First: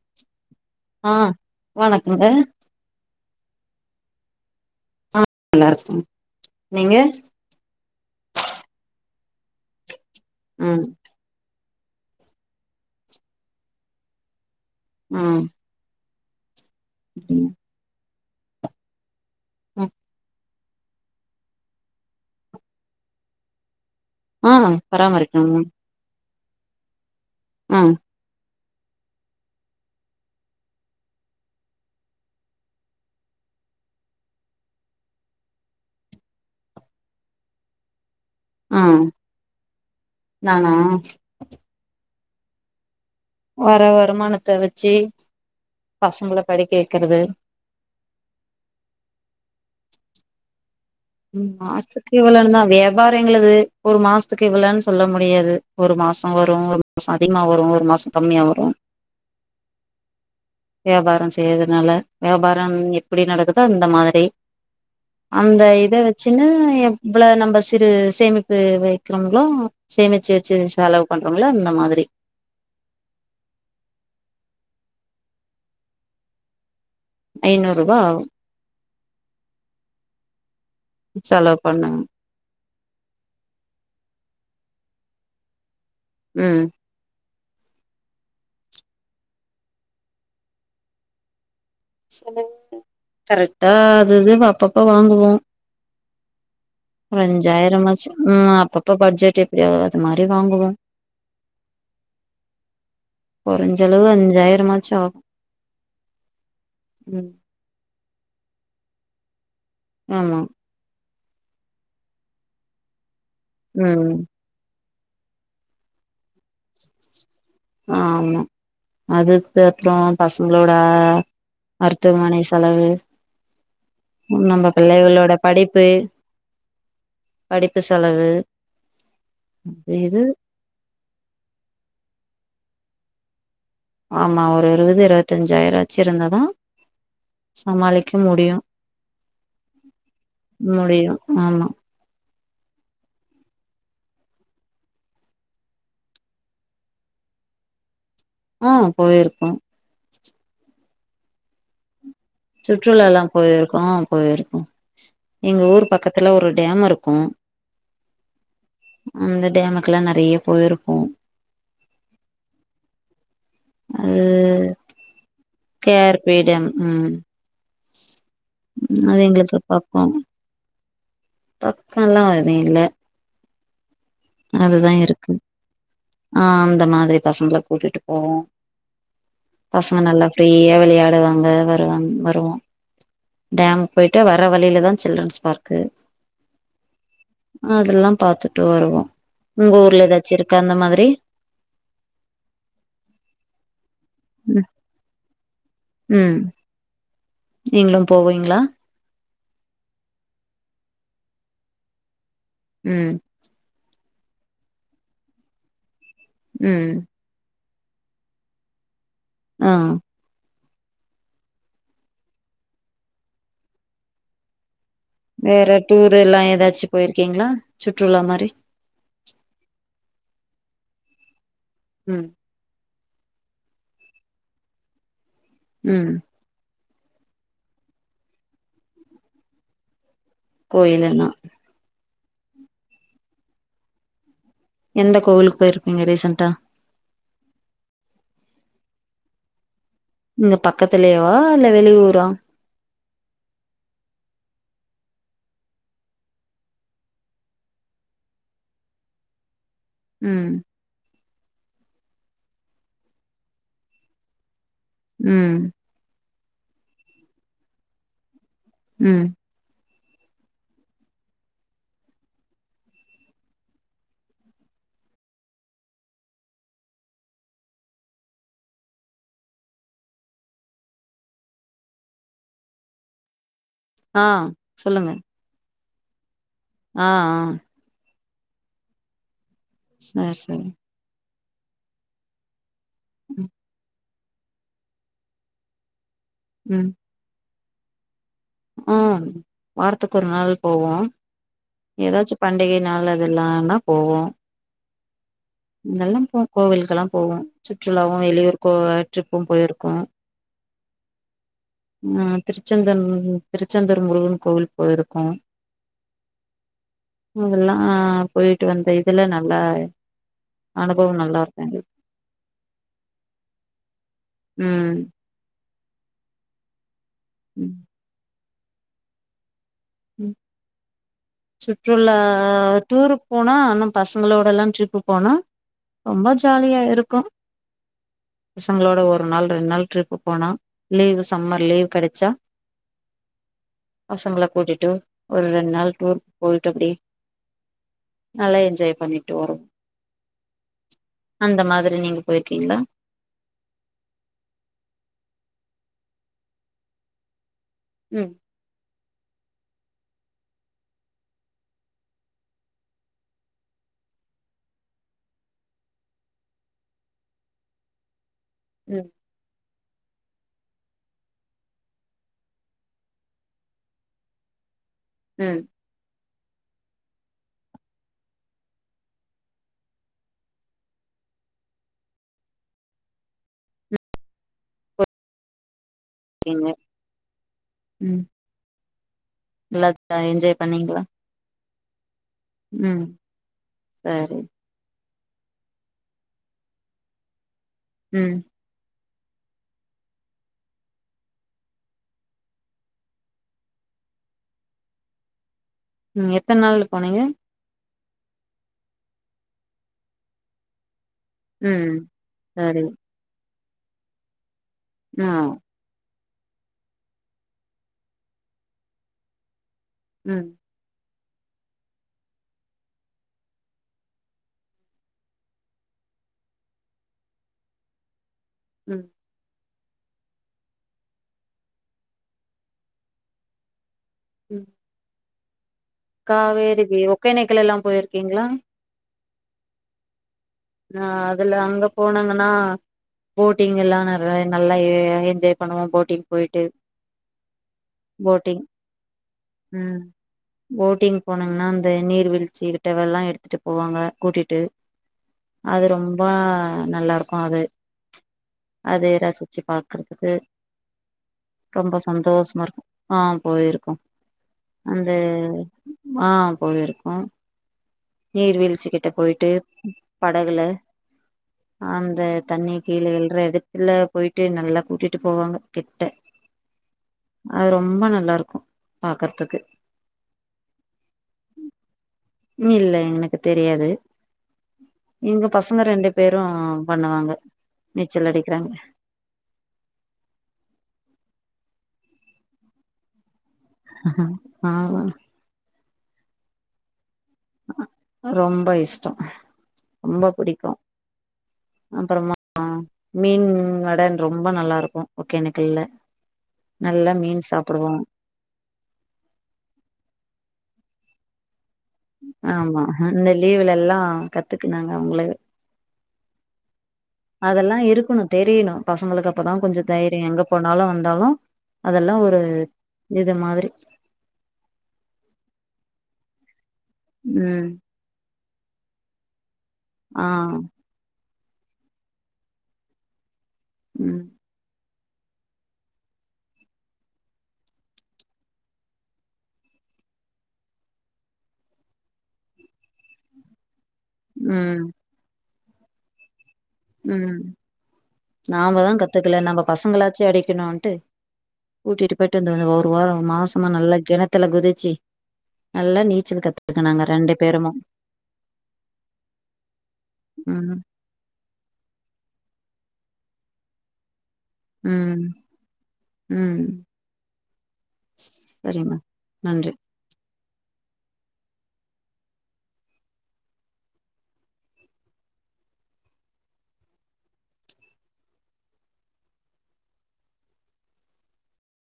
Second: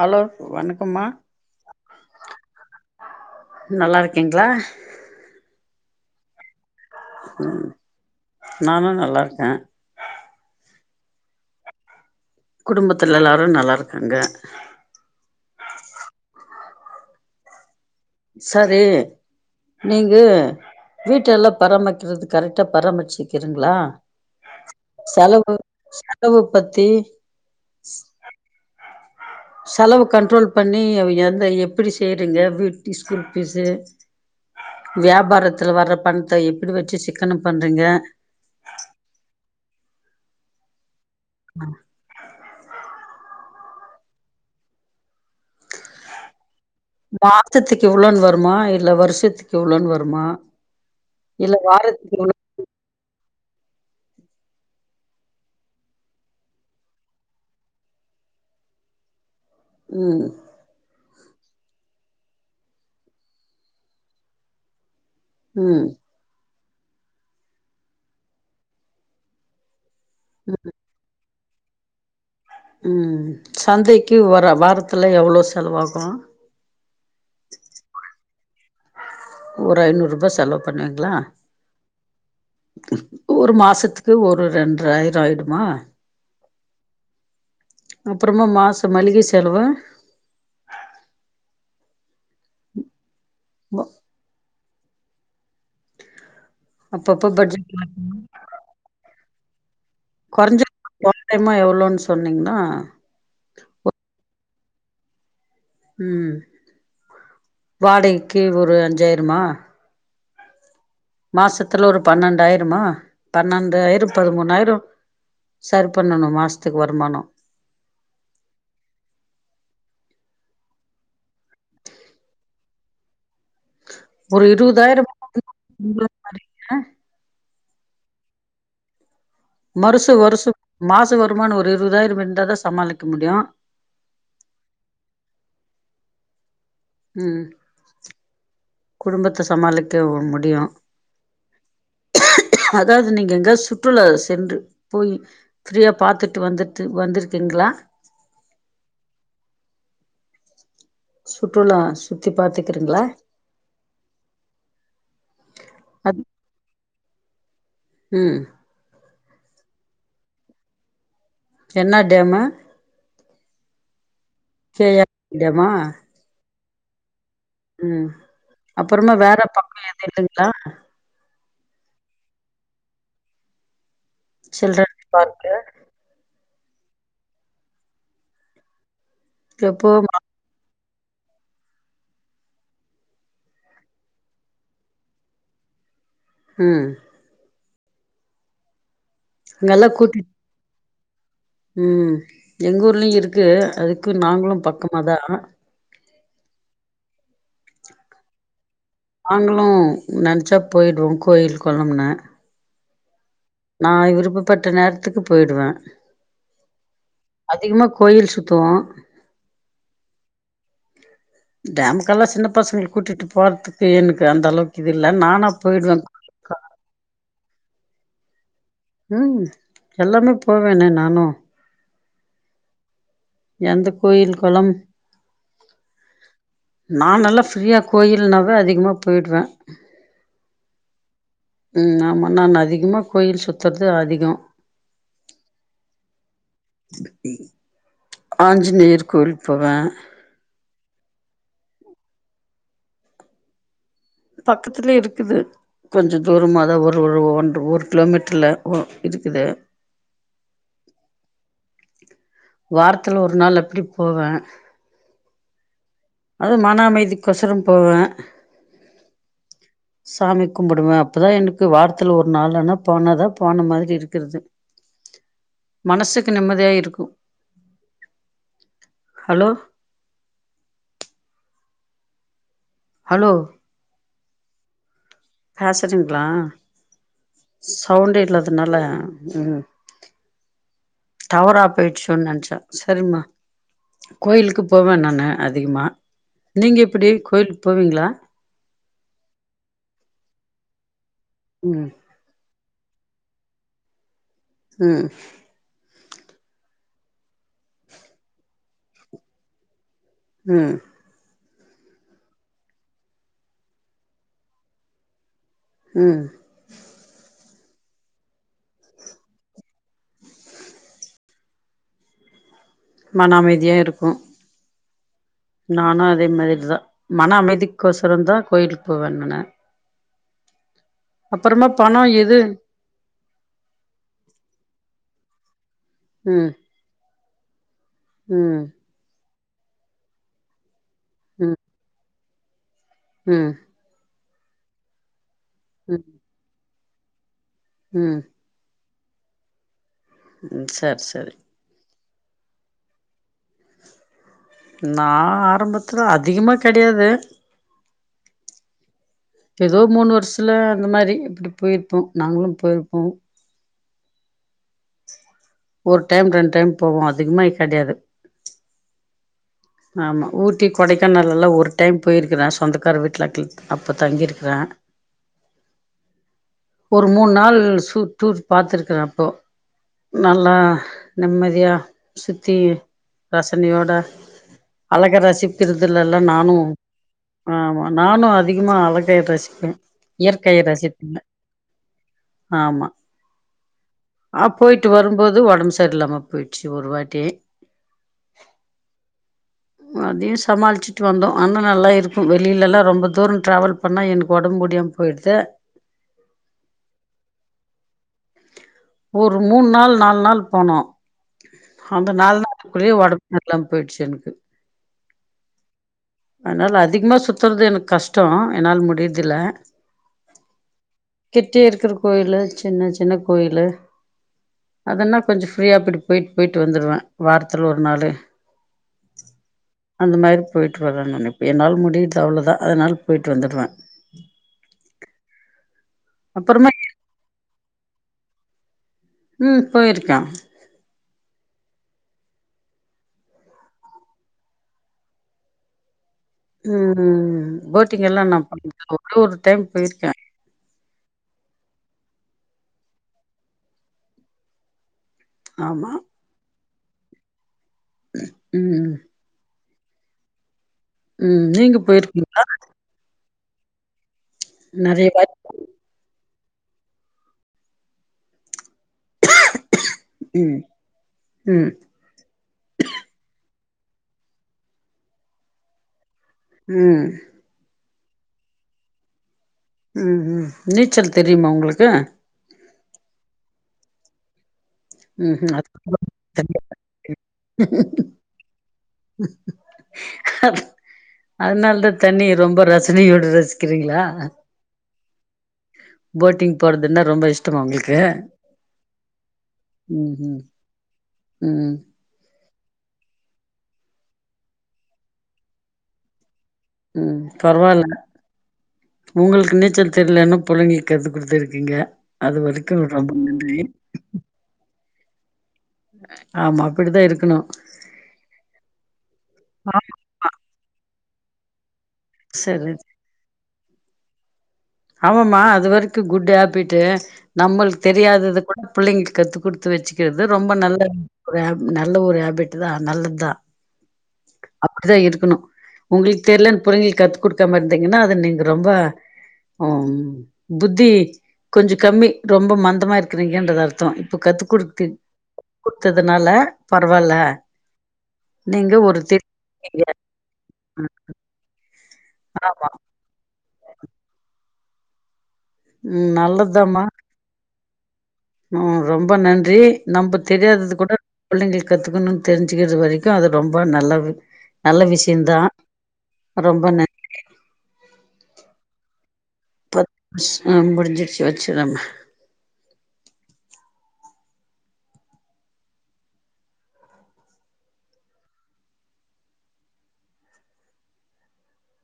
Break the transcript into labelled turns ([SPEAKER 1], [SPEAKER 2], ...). [SPEAKER 1] hello வணக்கம்மா
[SPEAKER 2] ஆ வணக்கங்க
[SPEAKER 1] நல்லாருக்கீங்ளா
[SPEAKER 2] நல்லாருக்கோ நீங்க
[SPEAKER 1] ம் நானு நல்லாருக்க
[SPEAKER 2] ம்
[SPEAKER 1] குடும்பத்துல எல்லாரு நல்லாருக்காங்க
[SPEAKER 2] ம் [inaudible]
[SPEAKER 1] சரி நீங்க வீட்டு எல்லா பராமரிக்கறதுக்கு கரெக்டா பராமரிச்சிக்கிறிங்களா
[SPEAKER 2] ஆ
[SPEAKER 1] செலவு
[SPEAKER 2] பராமரிக்கணுங்க
[SPEAKER 1] செலவு பத்தி
[SPEAKER 2] ம்
[SPEAKER 1] செலவு கண்ட்ரோல் பண்ணி எத எப்டி செய்றிங்க வீட்டு ஸ்கூல் பீஸ்ஸு வியாபாரத்துல வர்ற பண்த்த எப்படி வெச்சு சிக்கனம் பண்றீங்க
[SPEAKER 2] ஆ நானா
[SPEAKER 1] அ
[SPEAKER 2] வர்ர வருமானத்த வெச்சு பசங்கள படிக்க வெக்கறது
[SPEAKER 1] மாசத்துக்கு இவ்ளோன்னு வருமா இல்ல வருஷத்துக்கு இவ்ளோன்னு வருமா
[SPEAKER 2] ம்
[SPEAKER 1] இல்ல
[SPEAKER 2] மாசத்துக்கு
[SPEAKER 1] வாரத்துக்கு இவ்ளோ
[SPEAKER 2] இவ்ளோனுதா வே வேற எங்களது ஒரு மாசத்துக்கு இவ்ளோன்னு சொல்ல முடியாது ஒரு மாசசோ வரு ஒரு மாசோ அதிகமா வரு ஒரு மாசோ கம்மியா வரு
[SPEAKER 1] ம்
[SPEAKER 2] வியாபாரம் செய்யறதுனால வியாபாரம் எப்டி நடக்குதோ அந்த மாதிரி அந்த இ ச்சுன்னு எவ்ள நம்ம சிறு சேமிப்பு வைக்றங்களோ சேமிச்சு
[SPEAKER 1] ம்
[SPEAKER 2] வெச்சு செலவு பண்றாங்களோ அந்த மாதிரி
[SPEAKER 1] ம் சந்தைக்கு வர வாரத்துல எவ்ளோ செலவாகு
[SPEAKER 2] ஐநூரூபா ஆகு
[SPEAKER 1] ஒரு ஐநூறு ரூபா செலவு பண்ணுவீங்களா
[SPEAKER 2] செலவு பண்ணுங்க
[SPEAKER 1] ஒரு மாசத்துக்கு ஒரு ரெண்ர ஆயிரோ ஆயிடுமா
[SPEAKER 2] ம்
[SPEAKER 1] அப்பறமா மாசோ மளிக செலவு
[SPEAKER 2] [inaudible] கரெக்டா
[SPEAKER 1] ம-
[SPEAKER 2] அதுவே அப்பப்ப வாங்குவோ ஒரு
[SPEAKER 1] அப்பப்ப பட்ஜெட்
[SPEAKER 2] அஞ்சாயிரமாச்சு ம் அப்பப்ப பட்ஜெட் எப்டியோ அது மாரி வாங்குவோ
[SPEAKER 1] [inaudible] டைமா எவ்ளோன்னு சொன்னீங்ன்னா
[SPEAKER 2] கொறஞ்சளவு அஞ்சாயிரமாச்சு ஆகு
[SPEAKER 1] ம் வாடகைக்கு ஒரு அஞ்சாயிரமா
[SPEAKER 2] ஆமா
[SPEAKER 1] மாசத்துல ஒரு பன்னெண்டாயிரமா பன்னெண்டாயிரோ
[SPEAKER 2] ம்
[SPEAKER 1] பதிமூணாயிரோ ஷேர் பண்ணணு மாசத்துக்கு வருமானோ
[SPEAKER 2] ஆமா அதுக்கு அப்றோ பசங்களோட மருத்துவமனை செலவு
[SPEAKER 1] ஒரு
[SPEAKER 2] நம்ப பிள்ளைகளோட படிப்பு
[SPEAKER 1] இருவதாயிரோ
[SPEAKER 2] படிப்பு செலவு
[SPEAKER 1] மருசு
[SPEAKER 2] இது
[SPEAKER 1] வருசு மாச வருமானோ ஒரு இருவதாயிரம் இருந்ததா சமாளிக்க முடியு
[SPEAKER 2] ஆமா ஒரு இருவது இருவத்தஞ்சாயிரோ வச்சு இருந்ததா
[SPEAKER 1] ம்
[SPEAKER 2] சமாளிக்க முடியு
[SPEAKER 1] குடும்பத்த சமாளிக்க ஒ முடியு அதாவது நீங்க எங்கயாது சுற்றுலா சென்று போயி ஃப்ரீயா பாத்துட்டு வந்துட்டு வந்துருக்கிங்களா
[SPEAKER 2] ஆ போயிருக்கோ
[SPEAKER 1] சுற்றுலா சுத்தி பாத்துக்கிறீங்களா
[SPEAKER 2] சுற்றுல எல்லா போயிருக்கோ அ போயிருக்கோ எங்க ஊர்
[SPEAKER 1] அது
[SPEAKER 2] பக்கத்துல ஒரு டேம் இருக்கு
[SPEAKER 1] ம்
[SPEAKER 2] அந்த டேமுக்கெல்லா நெறையா போயிருக்கோம்
[SPEAKER 1] என்ன டேமு
[SPEAKER 2] அது
[SPEAKER 1] கே ஆர் டேமா
[SPEAKER 2] கே ஆர் பீ டேம் ம்
[SPEAKER 1] ம் அப்பறமா
[SPEAKER 2] அது
[SPEAKER 1] வேற
[SPEAKER 2] எங்களுக்கு
[SPEAKER 1] பக்கோ எதுவு இல்லைங்ளா
[SPEAKER 2] பக்கல்லா அது இல்ல அதுதா
[SPEAKER 1] சில்ட்ரன்ஸ்
[SPEAKER 2] இருக்கு
[SPEAKER 1] பார்க்கு
[SPEAKER 2] ஆ அந்த மாதிரி பசங்கள கூட்டிட்டு போவோ
[SPEAKER 1] எப்போ
[SPEAKER 2] பசங்க நல்லா ஃப்ரீயா விளையாடுவாங்க வருவாங் வருவோம் டேமுக் பொய்ட்டு வர வழியில தா சில்ரன்ஸ் பார்க்கு
[SPEAKER 1] ம்
[SPEAKER 2] அதல்லா பாத்துட்டு வருவோ உங்க
[SPEAKER 1] அங்கெல்லா
[SPEAKER 2] ஊர்ல
[SPEAKER 1] கூட்டி
[SPEAKER 2] எதாச்சு இருக்கா அந்த மாதிரி
[SPEAKER 1] ம் எங்க ஊர்லயு இருக்கு அதுக்கு நாங்களு
[SPEAKER 2] ம்
[SPEAKER 1] பக்கமாதா
[SPEAKER 2] ம் நீங்களும் போவீங்களா
[SPEAKER 1] நாங்களு நென்ச்சா போயிடுவோ கோயில் கொளம்னு
[SPEAKER 2] ம்
[SPEAKER 1] நா விருப்பப்பட்ட நேரத்துக்கு போய்டுவே
[SPEAKER 2] ம்
[SPEAKER 1] அதிகமா கோயில் சுத்துவோ
[SPEAKER 2] ஆ
[SPEAKER 1] டேமுக்கல்லா சின்ன பசங்கல கூட்டிட்டு போறதுக்கு எனக்கு அந்த அளவுக் கிதுல்லன்னா
[SPEAKER 2] வேற டூர் எல்லா எதாச்சு போயிருக்கீங்களா சுற்றுலா மாரி
[SPEAKER 1] ம் எல்லாமே போவேனே நானு
[SPEAKER 2] ம்
[SPEAKER 1] எந்த கோயில் கொளம்
[SPEAKER 2] ம்
[SPEAKER 1] நா நல்லா ஃப்ரீயா கோயில்னாவே அதிகமா போய்டுவே
[SPEAKER 2] கோயிலுனா
[SPEAKER 1] ம் ஆமா நான் அதிகமா கோயில் சுத்தற்து அதிகோ
[SPEAKER 2] எந்த கோவிலுக்கு போயிருப்பீங்க ரீஸன்டா
[SPEAKER 1] ஆஞ்சுநேயர் கோவில் போவே
[SPEAKER 2] இங்க பக்கத்துலேவா இல்ல வெளி ஊரா
[SPEAKER 1] பக்கத்துலயே இருக்குது கொஞ்சோ தூர தா ஒரு ஒரு ஒன்ற ஒரு கிலோமீட்டர்ல ஒ இருக்குது
[SPEAKER 2] ம்
[SPEAKER 1] வாரத்தில ஒரு நாள் அப்டி போவே
[SPEAKER 2] ம்
[SPEAKER 1] அதுவு மன அமைதி கொசரம் போவே
[SPEAKER 2] ம்
[SPEAKER 1] சாமி கும்பிடுவே அப்போதா எனக்கு வாரத்துல ஒரு நாள்னா போனாதா போன மாதிரி இருக்குது மனசுக்கு நிம்மதியா இருக்கு ஹலோ ஹலோ
[SPEAKER 2] ஆ சொல்லுங்க
[SPEAKER 1] ஹாஸட்டுங்களா
[SPEAKER 2] ஆ ஆ
[SPEAKER 1] சவுண்டே இல்லாதனால ம்
[SPEAKER 2] சேர் சேர்
[SPEAKER 1] டவரா போயிட்ச்சோன்னு நெனச்சே சரிம்மா
[SPEAKER 2] ம்
[SPEAKER 1] கோயிலுக்கு போவன் நான்னு அதிகமா நீங்க எப்டி கோயில்க்கு போவீங்களா
[SPEAKER 2] ம் வாரத்துக்கு ஒரு நாள் போவோம்
[SPEAKER 1] ம்
[SPEAKER 2] ஏதாச்சு பண்டிகை நாள் அது எல்லானா போவோம்
[SPEAKER 1] ம்
[SPEAKER 2] இதெல்லா போ கோவிலுகெல்லா போவோ சுற்றுலாவு வெளியூர் கோ ட்ரிப்பும் போயிருக்கோ
[SPEAKER 1] ம்
[SPEAKER 2] ஆ திருச்செந்தன் திருச்செந்தூர் முருகன் கோவில் போயிருக்கோ
[SPEAKER 1] ம்
[SPEAKER 2] அங்கல்லாம் போயிட்டு வந்த இதுல நல்லா அனுபவம் நல்லா இருந்தது
[SPEAKER 1] மன அமைதிய இருக்கும்
[SPEAKER 2] ம்
[SPEAKER 1] நானு அதே மாதிரி தா மன
[SPEAKER 2] ம்
[SPEAKER 1] அமைதிக் கோசரம் தா கோயிலுக்கு போவே நானு
[SPEAKER 2] ம்
[SPEAKER 1] அப்பறமா பணோ
[SPEAKER 2] சுற்றுலா
[SPEAKER 1] எது
[SPEAKER 2] டூருக் போனா ஆனா பசங்களோட எல்லா ட்ரிப்பு போனா ரொம்ப
[SPEAKER 1] ம்
[SPEAKER 2] ஜாலியா இருக்கு
[SPEAKER 1] ம்
[SPEAKER 2] பசங்களோட ஒரு நாள் ரெண்டு நாள் ட்ரிப்பு போனா லீவ்
[SPEAKER 1] ம்
[SPEAKER 2] சம்மர் லீவ் கெடச்சா
[SPEAKER 1] ம்
[SPEAKER 2] பசங்கள கூட்டிட்டு ஒரு ரெண்டு நாள்
[SPEAKER 1] ம்
[SPEAKER 2] டூரு போயட்டு அப்டி
[SPEAKER 1] ம்
[SPEAKER 2] நல்லா என்ஜாய் பண்ணிட்டு வருவோ
[SPEAKER 1] ம் சரி சரி
[SPEAKER 2] அந்த மாதிரி நீங்க போயிருக்கீங்களா
[SPEAKER 1] நான் ஆரம்பத்தில அதிகமாக கெடையாது
[SPEAKER 2] ம்
[SPEAKER 1] இப்ப ஏதோ மூணு வருஷத்துல அந்த மாதிரி இப்டி போயிருப்போம் நாங்களு போயிருப்போம் ஒரு டைம் ரெண்டு டைம் போவோ அதிகமா கெடையாது
[SPEAKER 2] ம்
[SPEAKER 1] ஆமா ஊட்டி கொடைக்கானல் எல்லா ஒரு டைம் போயிருக்கறே சொந்தக்கார வீட்டுல கில் அப்ப தங்கியிருக்கற
[SPEAKER 2] ம்
[SPEAKER 1] ஒரு மூணு நாள் சூ டூர் பாத்துருக்குற அப்போ நல்லா நிம்மதியா சுத்தி ரசனையோட அழக ரசிக்கிறதுலல்ல நானு
[SPEAKER 2] ஓகேங்க
[SPEAKER 1] ஆமா
[SPEAKER 2] ம்
[SPEAKER 1] நானு அதிகமா அழகை ரசி
[SPEAKER 2] நல்லா
[SPEAKER 1] இயற்கைய
[SPEAKER 2] என்ஜாய் பண்ணீங்களா
[SPEAKER 1] ரசிப்பங்க ஆமா
[SPEAKER 2] ம் சரி
[SPEAKER 1] அப் போயி்ட்டு வரும்போது ஒடம்பு சரியில்லாம போயிடுச்சு ஒரு வாட்டி
[SPEAKER 2] ம்
[SPEAKER 1] அதையூ சமாளிச்சிட்டு வந்தோ அனா நல்லா இருக்கு வெளிளெல்லா ரொம்ப தூரோ ட்ராவல் பண்ணா எனக்கு உடம்பு முடியாம் போயிடுத
[SPEAKER 2] ம் எத்தன நாள்ல போனைங்க
[SPEAKER 1] ஒரு மூணு நாள் நாலு நாள் போனோ
[SPEAKER 2] ம்
[SPEAKER 1] அந்த நாலு
[SPEAKER 2] சரி
[SPEAKER 1] நாள்குள்ளேயே ஒடம் நல்லாம் போயிடுச்சி எனக்கு
[SPEAKER 2] ம் ஆ
[SPEAKER 1] அனால அதிகமா சுத்தறது எனக்கு கஷ்டோ என்னால் முடியரதுல்ல
[SPEAKER 2] ம்
[SPEAKER 1] கிட்டியே இருக்குற கோயிலு சின்ன சின்ன கோயிலு அதன்னா கொஞ்சோ ஃப்ரீயா இப்டி போய்ட்டு போய்ட்டு வந்துருவ வாரத்துல ஒரு நாளு
[SPEAKER 2] ம்
[SPEAKER 1] அந்த மாரி போயிட்டு வரணு நெனைப்ப என்னால் முடியுது அவ்ளதா அதனால போயிட்டு வந்துடுவ
[SPEAKER 2] ம்
[SPEAKER 1] அப்புறமா
[SPEAKER 2] காவேரிக்கி ஒக்கே நேக்கள் எல்லா போயிருக்கீங்களா
[SPEAKER 1] ம் போயிருக்க
[SPEAKER 2] அ அதுல அங்க போனாங்கன்னா போட்டிங் எல்லா நறைய நல்லா எ எ என்ஜாய் பண்ணுவோ போட்டிங் போயிட்டு
[SPEAKER 1] ம் ம் ம் போட்டிங் எல்லா நா
[SPEAKER 2] போட்டிங்
[SPEAKER 1] [inaudible] ஒரே ஒரு டைம்
[SPEAKER 2] ம்
[SPEAKER 1] போயிருக்க
[SPEAKER 2] போட்டிங் போனங்ன்னா அந்த நீர்வீழ்ச்சி கிட்டவல்லா எடுத்துட்டு போவாங்க கூடிட்டு அது
[SPEAKER 1] ஆமா
[SPEAKER 2] ரொம்பா நல்ல இருக்கு அது
[SPEAKER 1] ம்
[SPEAKER 2] அது ரசிச்சி பா க்கறதுக்கு
[SPEAKER 1] ம் நீங்க
[SPEAKER 2] ரொம்ப
[SPEAKER 1] போயிருக்கீங்களா
[SPEAKER 2] சந்தோஷமா இருக்கு ஆ போயிருக்கோ
[SPEAKER 1] நெறைய
[SPEAKER 2] அந்த
[SPEAKER 1] வாட்டி
[SPEAKER 2] ஆ போயிருக்கோ நீர் வீழ்ச்சி கிட்ட போயிட்டு
[SPEAKER 1] ம்
[SPEAKER 2] படகுள
[SPEAKER 1] ம்
[SPEAKER 2] அந்த தண்ணி கீழ வீல்ற எடத்துல போயிட்டு நல்லா கூட்டிட்டு போவாங்க கிட்ட
[SPEAKER 1] ம்
[SPEAKER 2] அது ரொம்ப நல்லா இருக்கு பாக்கறத்துக்கு
[SPEAKER 1] ம் ம் நீச்சல் தெரியுமா உங்ளுக்கு
[SPEAKER 2] இல்ல எனக்கு தெரியாது எங்க
[SPEAKER 1] ம்ஹூம்
[SPEAKER 2] பசங்க ரெண்டு பேரு பண்ணுவாங்க நீச்சல் அடிக்றாங்க
[SPEAKER 1] அத அதனால தா தண்ணிய ரொம்ப ரசனையோடரச்
[SPEAKER 2] ஆமா
[SPEAKER 1] போட்டிங் போறதுன்னா ரொம்ப இஷ் டோ அவங்ளுக்கு
[SPEAKER 2] ரொம்ப இஷ்டோ
[SPEAKER 1] ம்
[SPEAKER 2] ரொம்ப
[SPEAKER 1] ம்
[SPEAKER 2] பிடிக்கு
[SPEAKER 1] ம்
[SPEAKER 2] அப்புறமா மீன் வட ரொம்ப நல்லா இருக்கு ஒகேனக்கல்ல நல்லா
[SPEAKER 1] உம்
[SPEAKER 2] மீன் சாப்பிடுவோ
[SPEAKER 1] பரவாயில்ல உங்களுக்கு நீச்சல் தெர்லன்னு புள்ளைங்களுக்கு கத்து குடுத்துருக்கீங்க அது வரைக்கு
[SPEAKER 2] ஆமா
[SPEAKER 1] ரொம்ப
[SPEAKER 2] அந்த
[SPEAKER 1] நன்றி
[SPEAKER 2] லீவுல எல்லா கத்துக்கினாங்க அவுங்களாவே
[SPEAKER 1] ஆமா அப்படித்தா இருக்கணு
[SPEAKER 2] அதெல்லா இருக்கணு தெரியனு பசங்களுக்கு அப்பதா கொஞ்சோ தை எங்க போனாலும் வந்தாலும் அதெல்லாம் ஒரு
[SPEAKER 1] சரி
[SPEAKER 2] இது மாதிரி
[SPEAKER 1] ஆமா மா அது வரைக்கு குட் ஹாபிட்
[SPEAKER 2] ம்
[SPEAKER 1] நம்மள்து தெரியாதது கூட பிள்ளைங்க கத்து கொடுத்து
[SPEAKER 2] ஆ
[SPEAKER 1] வச்சுக்கிறது ரொம்ப நல்லது ஒரு நல்ல ஒரு ஹேபிட் தா நல்லது தா
[SPEAKER 2] உம்
[SPEAKER 1] அப்படித்தா இருக்கணும் உங்களுக்கு தெரியலன் பிள்ளைங்களுக்கு கத்து குடுக்காம இருந்தீங்கன்னா அத நீங்க ரொம்ப ஓ புத்தி கொஞ்சோ கம்மி ரொம்ப மந்தமா இருக்குரிங்கன்றது அர்த்தம் இப்ப கத்து
[SPEAKER 2] ம்
[SPEAKER 1] குடுத்து குடுத்ததுனால பரவாயில்ல நீங்க ஒரு
[SPEAKER 2] பத்துக்கல நம்ம
[SPEAKER 1] தெரிங்க
[SPEAKER 2] பசங்களாச்சும்
[SPEAKER 1] ம்
[SPEAKER 2] அடைக்கணும்ன்ட்டு கூட்டிட்டு போயிட்டு வந்து வந்த
[SPEAKER 1] ஆமா
[SPEAKER 2] ஒரு வாரம் மாசமா நல்ல கிணத்துல குதிச்சு நல்லா
[SPEAKER 1] ம்
[SPEAKER 2] நீச்சல் கத்துக்கிட்டோ நாங்க ரெண்டு பேருமும்
[SPEAKER 1] உம் ரொம்ப நன்றி நம்ம
[SPEAKER 2] ம்
[SPEAKER 1] தெரியாதது கூட பிள்ளைகள் கத்துக்கணும்னு தெரிஞ்சுக்கிறது வரைக்கும் அது ரொம்ப நல்லது நல்ல
[SPEAKER 2] ம்
[SPEAKER 1] விஷயம்தா ரொம்ப நன்றி
[SPEAKER 2] சரிமா நன்றி
[SPEAKER 1] ப முடிஞ்சிருச்சு வச்சுடுர மா